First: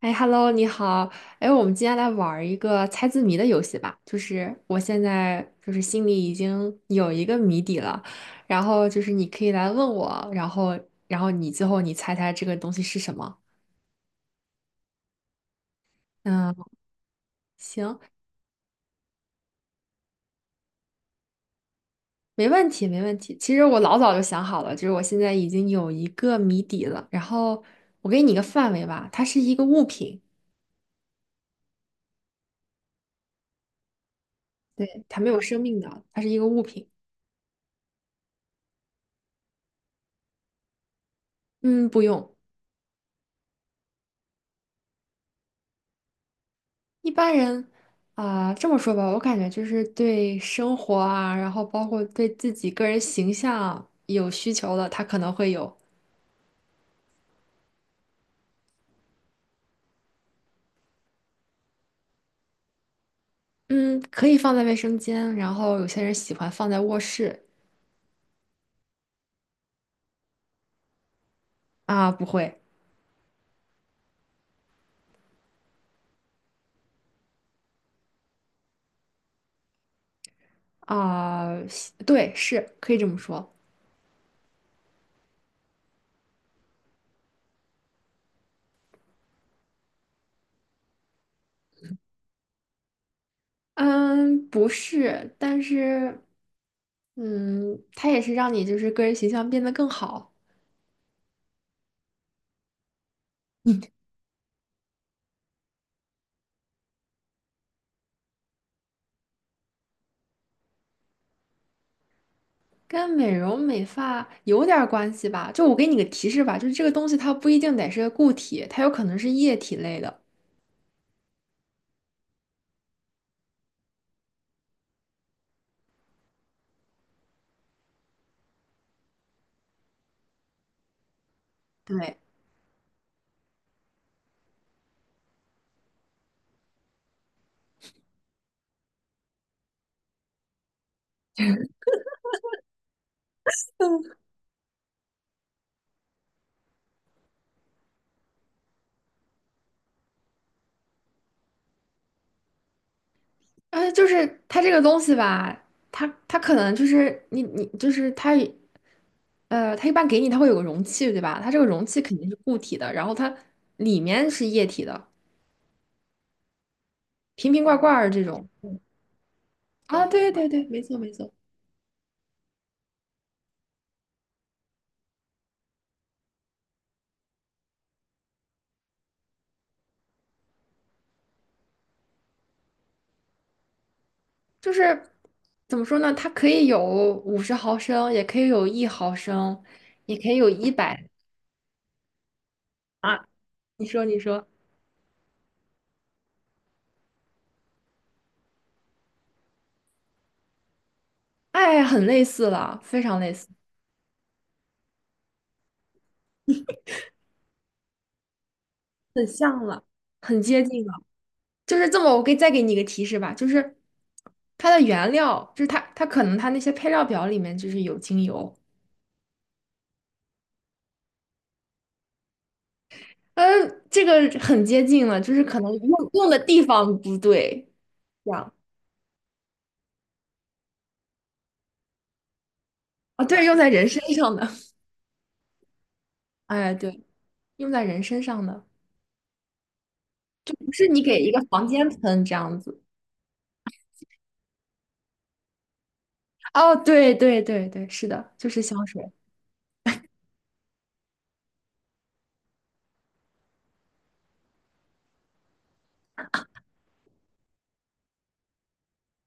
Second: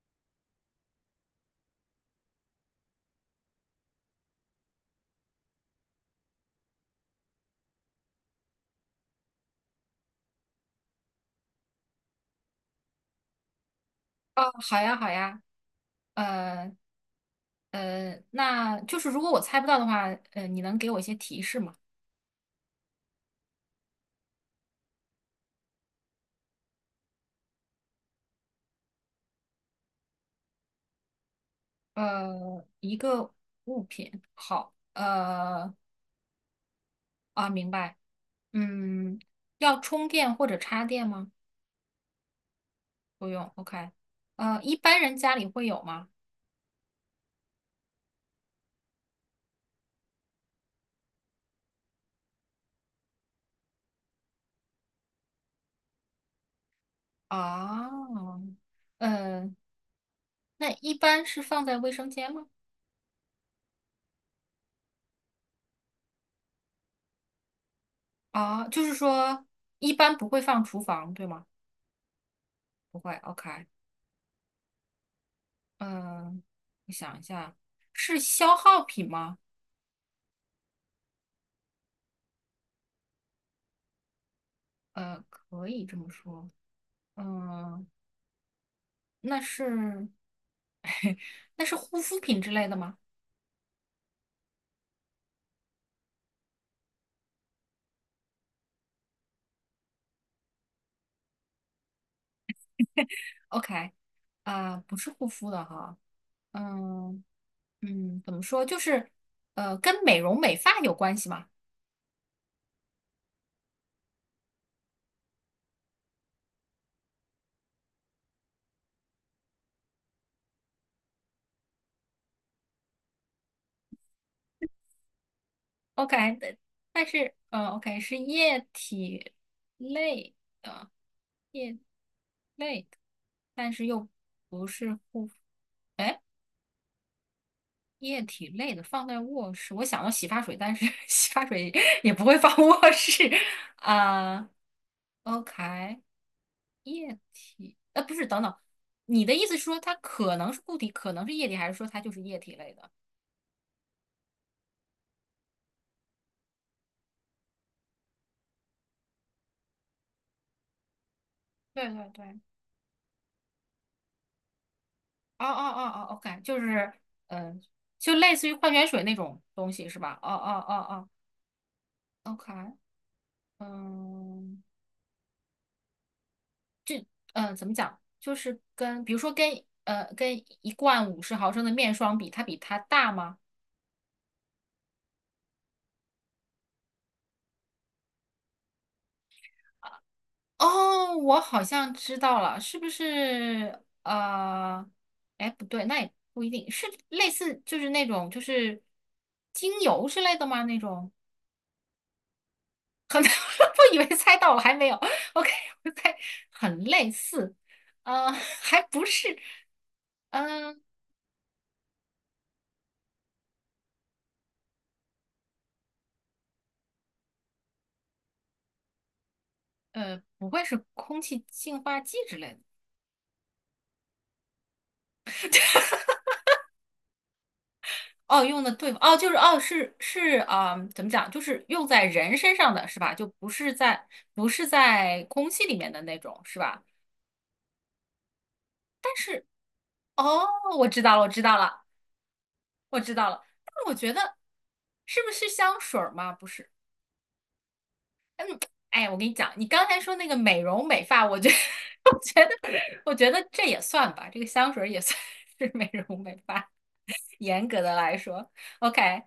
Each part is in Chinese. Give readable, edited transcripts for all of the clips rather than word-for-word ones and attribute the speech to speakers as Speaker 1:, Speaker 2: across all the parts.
Speaker 1: 哎，Hello，你好。哎，我们今天来玩儿一个猜字谜的游戏吧。就是我现在就是心里已经有一个谜底了，然后就是你可以来问我，然后你最后猜猜这个东西是什么？
Speaker 2: 哦，好呀，好呀，
Speaker 1: 嗯，
Speaker 2: 呃
Speaker 1: 行，
Speaker 2: 那就是如果我猜不到的话，你能给我一些提示吗？
Speaker 1: 没问题，没问题。其实我老早就想好了，就是我现在已经有一个谜底了。然后我给你一个范围吧，它是一个物品，
Speaker 2: 一个物品，好。
Speaker 1: 对，它没有生命的，它是一个物品。
Speaker 2: 明白。嗯，要充电或者插电吗？
Speaker 1: 嗯，不用。
Speaker 2: 不用，OK。一般人家里会有吗？
Speaker 1: 一般人啊，这么说吧，我感觉就是对生活啊，然后包括对自己个人形象有需求的，他可能会有，
Speaker 2: 啊。呃，那一般是放在卫生间吗？
Speaker 1: 嗯，可以放在卫生间，然后有些人喜欢放在卧室。
Speaker 2: 啊，就是说一般不会放厨房，对吗？
Speaker 1: 啊，不会。
Speaker 2: 不会，OK。嗯，我想一下，是消耗品吗？
Speaker 1: 啊，喜对，是可以这么说，
Speaker 2: 可以这么说。嗯，那是 那是护肤品之类的吗
Speaker 1: 嗯，不是，但是，嗯，它也是让你就是个人形象变得更好。
Speaker 2: ？OK。啊，不是护肤的哈。嗯嗯，怎么说？就是，跟美容美发有关系吗
Speaker 1: 跟美容美发有点儿关系吧？就我给你个提示吧，就是这个东西它不一定得是个固体，它有可能是液体类的。
Speaker 2: ？OK。但是，OK 是液体类的液
Speaker 1: 对，
Speaker 2: 类的，但是又不是护肤。液体类的放在卧室，我想到洗发水，但是 洗发水也不会放卧室
Speaker 1: 嗯，
Speaker 2: 啊。OK，液体，不是，等等，你的意思是说它可能是固体，可能是液体，还是说它就是液体类的？
Speaker 1: 就是它这个东西吧，它可能就是你就是它它一般给你它会有个容器，对吧？它这个容
Speaker 2: 对
Speaker 1: 器
Speaker 2: 对
Speaker 1: 肯
Speaker 2: 对，
Speaker 1: 定是
Speaker 2: 哦
Speaker 1: 固体的，然后它里面是液体的，
Speaker 2: 哦哦哦，OK。就是嗯、
Speaker 1: 瓶
Speaker 2: 呃
Speaker 1: 瓶罐罐儿
Speaker 2: 就
Speaker 1: 这
Speaker 2: 类
Speaker 1: 种。
Speaker 2: 似于矿泉水那种东西是
Speaker 1: 啊，
Speaker 2: 吧？哦
Speaker 1: 对对
Speaker 2: 哦
Speaker 1: 对，没错
Speaker 2: 哦
Speaker 1: 没错，
Speaker 2: 哦，OK。嗯嗯，怎么讲？就是跟比如说跟一罐50毫升的面霜比，它比它大吗？
Speaker 1: 就是怎么说呢？它可以有50毫升，也可以有1毫升，也可以有100。
Speaker 2: 哦，我好像知道了，是不是？
Speaker 1: 你说，你说，
Speaker 2: 哎，不对，那也不一定是类似，就是那种就是精油之类的吗？那种
Speaker 1: 哎，很类似了，非常
Speaker 2: 可能
Speaker 1: 类似，
Speaker 2: 我以为猜到了，还没有。OK，我猜很类似，还不
Speaker 1: 很
Speaker 2: 是。
Speaker 1: 像了，很接
Speaker 2: 嗯
Speaker 1: 近了。就是这么，我再给你一个提示吧，就是它的原料，就是它可能它那些配料表里面就是有精油，
Speaker 2: 不会是空气净化器之类
Speaker 1: 嗯，这个很接近了，就是可能
Speaker 2: 的？
Speaker 1: 用的地方不对，这
Speaker 2: 哦，
Speaker 1: 样。
Speaker 2: 用的对付哦，就是哦，是是啊，怎么讲？就是用在人身上的是吧？
Speaker 1: 啊，
Speaker 2: 就
Speaker 1: 对，
Speaker 2: 不
Speaker 1: 用在
Speaker 2: 是
Speaker 1: 人身
Speaker 2: 在
Speaker 1: 上
Speaker 2: 不
Speaker 1: 的，
Speaker 2: 是在空气里面的那种 是
Speaker 1: 哎，
Speaker 2: 吧？
Speaker 1: 对，用在人身上的，
Speaker 2: 但是。哦，
Speaker 1: 不是
Speaker 2: 我知
Speaker 1: 你
Speaker 2: 道
Speaker 1: 给
Speaker 2: 了，我
Speaker 1: 一
Speaker 2: 知
Speaker 1: 个
Speaker 2: 道
Speaker 1: 房
Speaker 2: 了，
Speaker 1: 间喷这样子。
Speaker 2: 我知道了。但我觉得是不是香水儿吗？不是。
Speaker 1: 哦，对对对对，是的，就是香
Speaker 2: 哎，
Speaker 1: 水。
Speaker 2: 我跟你讲，你刚才说那个美容美发，我觉得 我觉得我觉得这也算吧，这个香水儿也算是美容美发，严格的来说。OK，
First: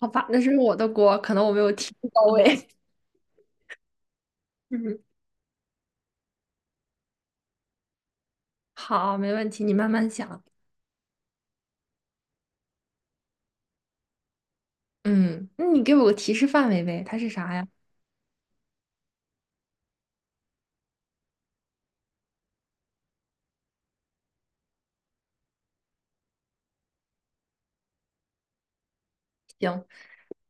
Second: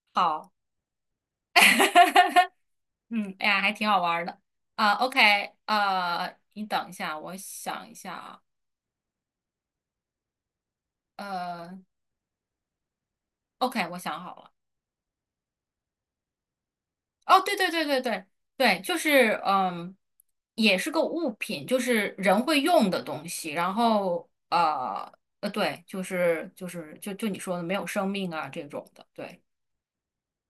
Speaker 1: 好吧，那
Speaker 2: 好。
Speaker 1: 是我的锅，可能我没有提到 位。
Speaker 2: 嗯，哎呀，还挺好玩儿的 啊。
Speaker 1: 嗯。
Speaker 2: OK。你等一下，我想一下啊。
Speaker 1: 好，没问题，你慢慢想。
Speaker 2: 呃，OK，我想好了。
Speaker 1: 嗯，那你给我个提示范围呗，它是
Speaker 2: 哦，
Speaker 1: 啥
Speaker 2: 对
Speaker 1: 呀？
Speaker 2: 对对对对对。就是，也是个物品，就是人会用的东西。然后对，就是你说的没有生命啊这种的，对。
Speaker 1: 行，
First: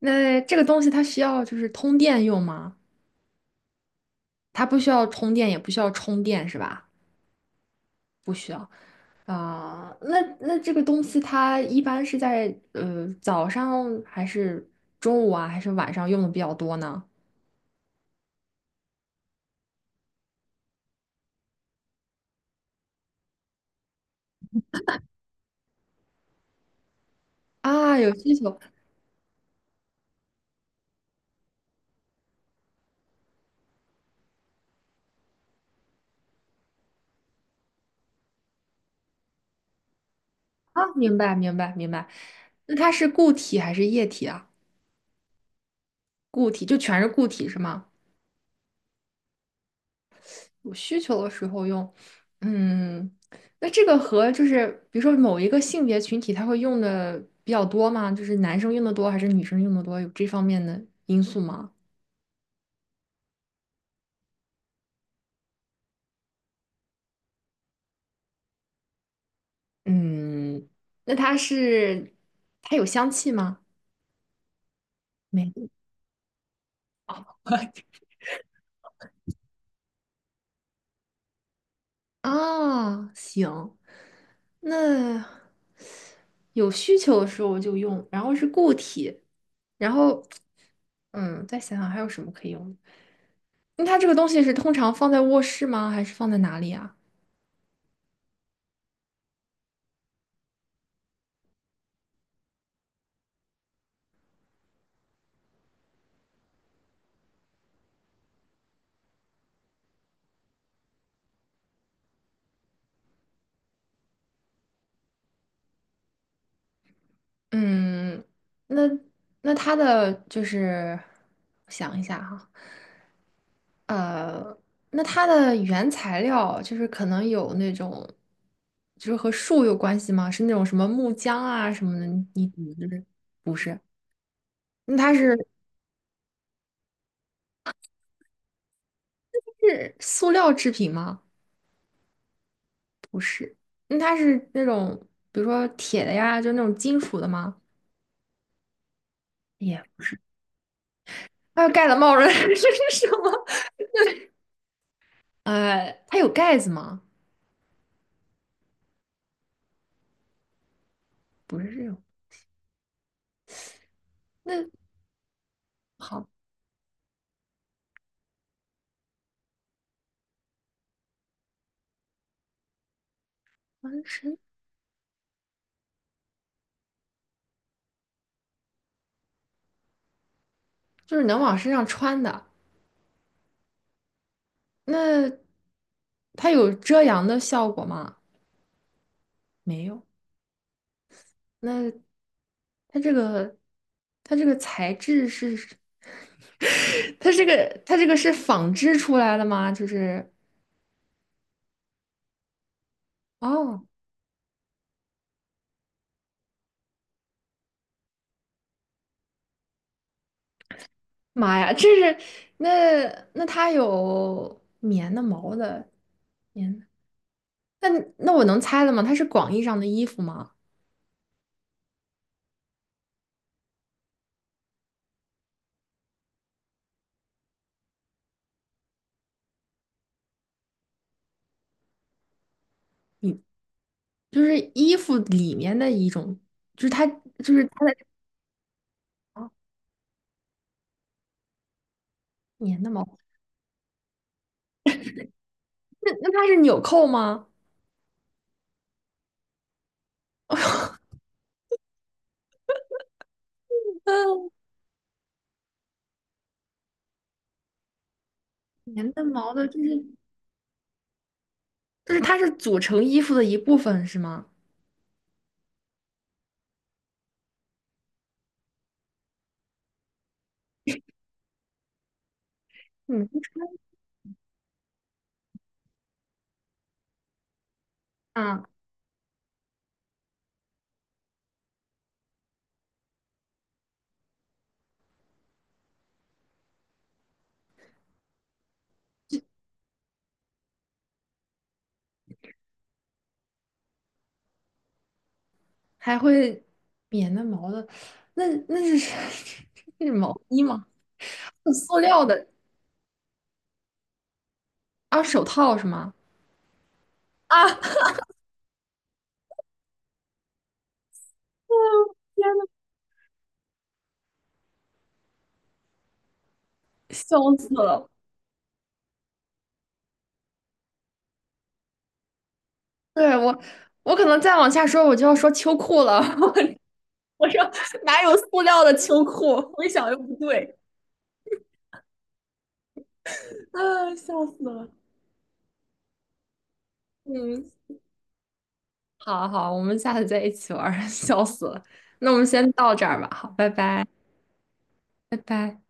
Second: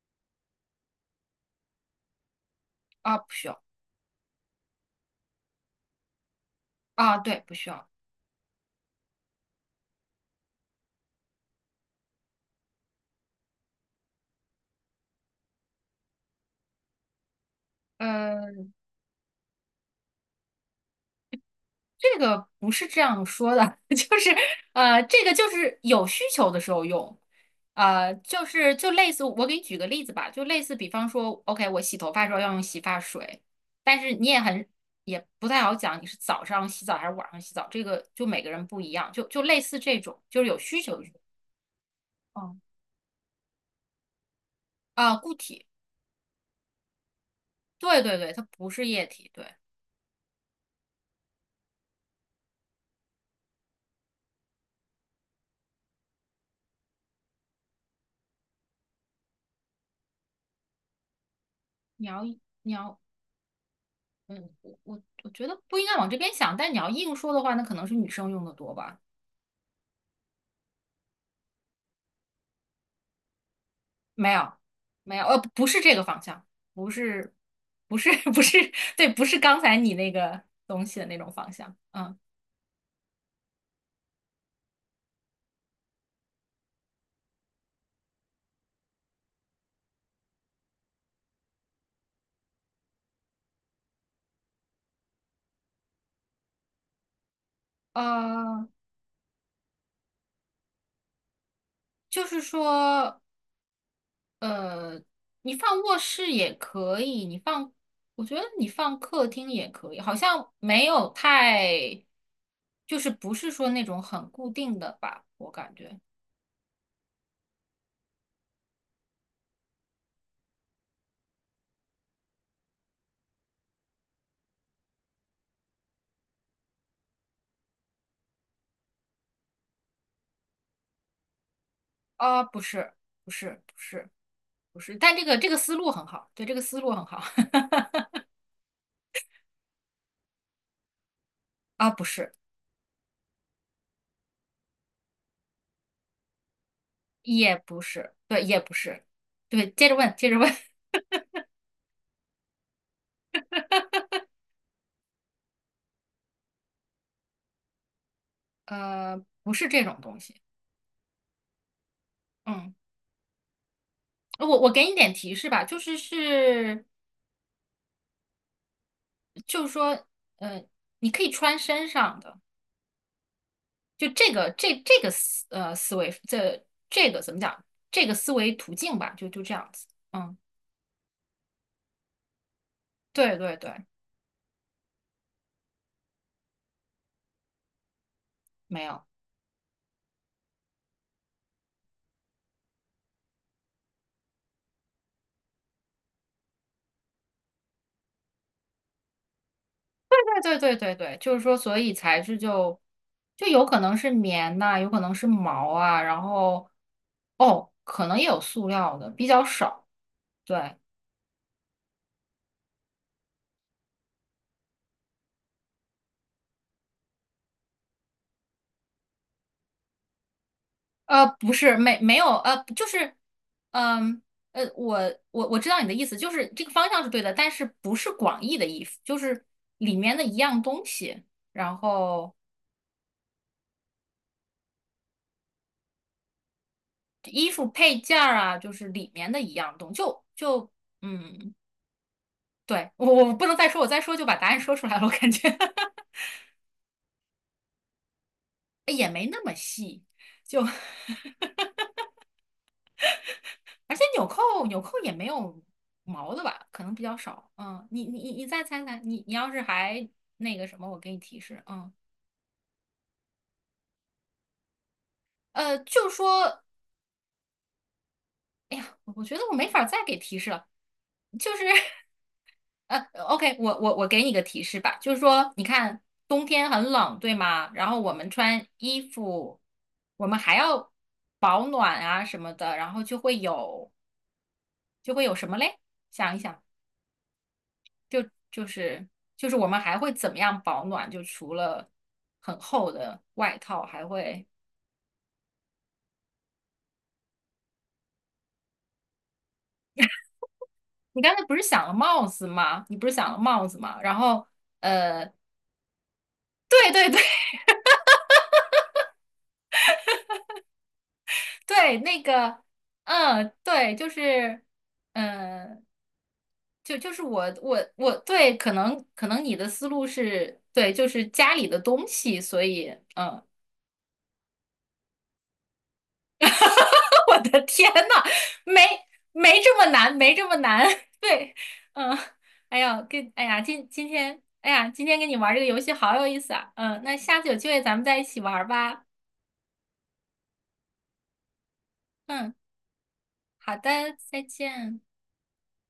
Speaker 1: 那这个东西它需要就是通电用吗？
Speaker 2: 啊，不需要。
Speaker 1: 它不需要通电，也不需要充电，是吧？
Speaker 2: 啊，对，不需要。
Speaker 1: 不需要。啊、那这个东西它一般是在早上还是中午啊，还是晚上用的比较多呢？
Speaker 2: 呃这个不是这样说的，就是，这个就是有需求的时候用。
Speaker 1: 啊，有需
Speaker 2: 就
Speaker 1: 求。
Speaker 2: 是就类似我给你举个例子吧，就类似比方说，OK，我洗头发的时候要用洗发水。但是你也很也不太好讲你是早上洗澡还是晚上洗澡，这个就每个人不一样，就类似这种，就是有需
Speaker 1: 啊，
Speaker 2: 求的时
Speaker 1: 明
Speaker 2: 候。
Speaker 1: 白明白明白。
Speaker 2: 哦。
Speaker 1: 那它是固体还是液体啊？
Speaker 2: 啊，固体，
Speaker 1: 固体就全是固体是吗？
Speaker 2: 对对对，它不是液体，对。
Speaker 1: 有需求的时候用。嗯，那这个和就是比如说某一个性别群体，他会用的比较多吗？就是男生用的多还是女生用的多？有这方面的因素吗？
Speaker 2: 你要你要，嗯，我觉得不应该往这边想，但你要硬说的话，那可能是女生用的多吧。
Speaker 1: 嗯，那它是它有香气吗？
Speaker 2: 没有，没有，
Speaker 1: 没
Speaker 2: 不
Speaker 1: 有。
Speaker 2: 是这个方向，不是，不是，不是，对，不是刚才你那个东西的那种方向。嗯。
Speaker 1: 啊，行，那有需求的时候就用，然后是固体，然后嗯，再想想还有什么可以用。那它这个东西是通常放在卧室吗？还是放在哪里啊？
Speaker 2: 呃，就是说，呃，你放卧室也可以，你放，我觉得你放客厅也可以，好像没有太，就是不是说那种很固定的吧，我感觉。
Speaker 1: 嗯，那那它的就是想一下哈，呃，那它的原材料就是可能有那种，就是和树有关系吗？是那种什么木浆啊什么的？
Speaker 2: 啊，
Speaker 1: 你
Speaker 2: 不
Speaker 1: 你就
Speaker 2: 是，
Speaker 1: 是
Speaker 2: 不
Speaker 1: 不
Speaker 2: 是，不
Speaker 1: 是？
Speaker 2: 是，不是，
Speaker 1: 那它
Speaker 2: 但这
Speaker 1: 是
Speaker 2: 个这个思路很好，对，这个思路很好。
Speaker 1: 是塑料制品吗？
Speaker 2: 啊，不是。
Speaker 1: 不是。那它是那种比如说铁的呀，就那种金属的
Speaker 2: 也
Speaker 1: 吗？
Speaker 2: 不是，对，也不是，对，
Speaker 1: 也，
Speaker 2: 接着问，接着问。
Speaker 1: 它盖的帽子 这是什么？呃，它有盖子吗？
Speaker 2: 不是这种东西。
Speaker 1: 不是这种。
Speaker 2: 嗯，我
Speaker 1: 那
Speaker 2: 我给你点提示吧。
Speaker 1: 好，
Speaker 2: 就是说，呃，你可以穿身上的。
Speaker 1: 翻
Speaker 2: 就这
Speaker 1: 身
Speaker 2: 个这这个思呃思维，这个怎么讲，这个思维途径吧，就这样子。嗯。
Speaker 1: 就是能往身上穿的。
Speaker 2: 对对对。
Speaker 1: 那它有遮阳的效果吗？
Speaker 2: 没有。
Speaker 1: 没有。那它这个，它这个材质是，它这个，它这个是纺织出来的吗？就
Speaker 2: 对
Speaker 1: 是，
Speaker 2: 对对对对，就是说，所以材质就有可
Speaker 1: 哦，
Speaker 2: 能是棉呐、有可能是毛啊，然后哦，可能也有塑料的，比较少。对。
Speaker 1: 妈呀，这是那那它有棉的、毛的、棉的。那那我能猜了吗？它是广义上的衣服吗？
Speaker 2: 不是，没有，就是，嗯，呃，我我知道你的意思，就是这个方向是对的，但是不是广义的衣服，就是里面的一样东西，然后
Speaker 1: 你就是衣服里面的一种，就是它
Speaker 2: 衣
Speaker 1: 就是
Speaker 2: 服
Speaker 1: 它的。
Speaker 2: 配件儿啊，就是里面的一
Speaker 1: 啊，
Speaker 2: 样东就就嗯，
Speaker 1: 棉
Speaker 2: 对，
Speaker 1: 的
Speaker 2: 我
Speaker 1: 毛，
Speaker 2: 我不能再说，我再说就把答案说出来了，我感觉
Speaker 1: 那那它是纽扣吗？
Speaker 2: 也没那么细，就 而且纽扣也没有毛的吧，可能比较少。嗯，你再猜猜，
Speaker 1: 棉的
Speaker 2: 你要
Speaker 1: 毛
Speaker 2: 是
Speaker 1: 的，就是
Speaker 2: 还那个什么，我给你提示。嗯。
Speaker 1: 就是它是组成衣服的一部分是吗？
Speaker 2: 就说，哎呀，我觉得我没法再给提示了，就是 呃
Speaker 1: 嗯，
Speaker 2: ，OK，我给你个提示吧。就是说，你看冬天很冷，对吗？然后我们
Speaker 1: 啊，
Speaker 2: 穿衣服，我们还要保暖啊什么的，然后就会有什么嘞？想一想。就就是就是我们还会怎么样保暖？就除了很厚的外套，还会
Speaker 1: 还会棉的毛的，那那是 那是毛衣吗？
Speaker 2: 你刚才不是
Speaker 1: 是
Speaker 2: 想了
Speaker 1: 塑料
Speaker 2: 帽子
Speaker 1: 的。
Speaker 2: 吗？你不是想了帽子吗？然后
Speaker 1: 啊，
Speaker 2: 呃，
Speaker 1: 手套是吗？
Speaker 2: 对对对
Speaker 1: 啊，天
Speaker 2: 对，那个
Speaker 1: 呐，
Speaker 2: 嗯，对，就是嗯。就是我
Speaker 1: 笑死
Speaker 2: 我
Speaker 1: 了！
Speaker 2: 我对，可能你的思路是对，就是家里的东西，所以
Speaker 1: 对
Speaker 2: 嗯。
Speaker 1: 我，我可能再往下说，我就要说秋裤了。
Speaker 2: 我
Speaker 1: 我
Speaker 2: 的
Speaker 1: 说
Speaker 2: 天呐，
Speaker 1: 哪有塑
Speaker 2: 没
Speaker 1: 料的秋裤？
Speaker 2: 没这
Speaker 1: 我
Speaker 2: 么
Speaker 1: 一想
Speaker 2: 难，
Speaker 1: 又
Speaker 2: 没
Speaker 1: 不
Speaker 2: 这么
Speaker 1: 对。
Speaker 2: 难。对。嗯，哎呀，跟哎呀，今今
Speaker 1: 啊，
Speaker 2: 天，
Speaker 1: 笑死
Speaker 2: 哎呀，
Speaker 1: 了。
Speaker 2: 今天跟你玩这个游戏好有意思啊。嗯，那下次有机
Speaker 1: 嗯，
Speaker 2: 会咱们再一起玩吧。
Speaker 1: 好好，我们下次再一起玩儿。 笑死了。那我们
Speaker 2: 嗯，
Speaker 1: 先到这儿吧，好，拜
Speaker 2: 好
Speaker 1: 拜，
Speaker 2: 的，再见。
Speaker 1: 拜拜。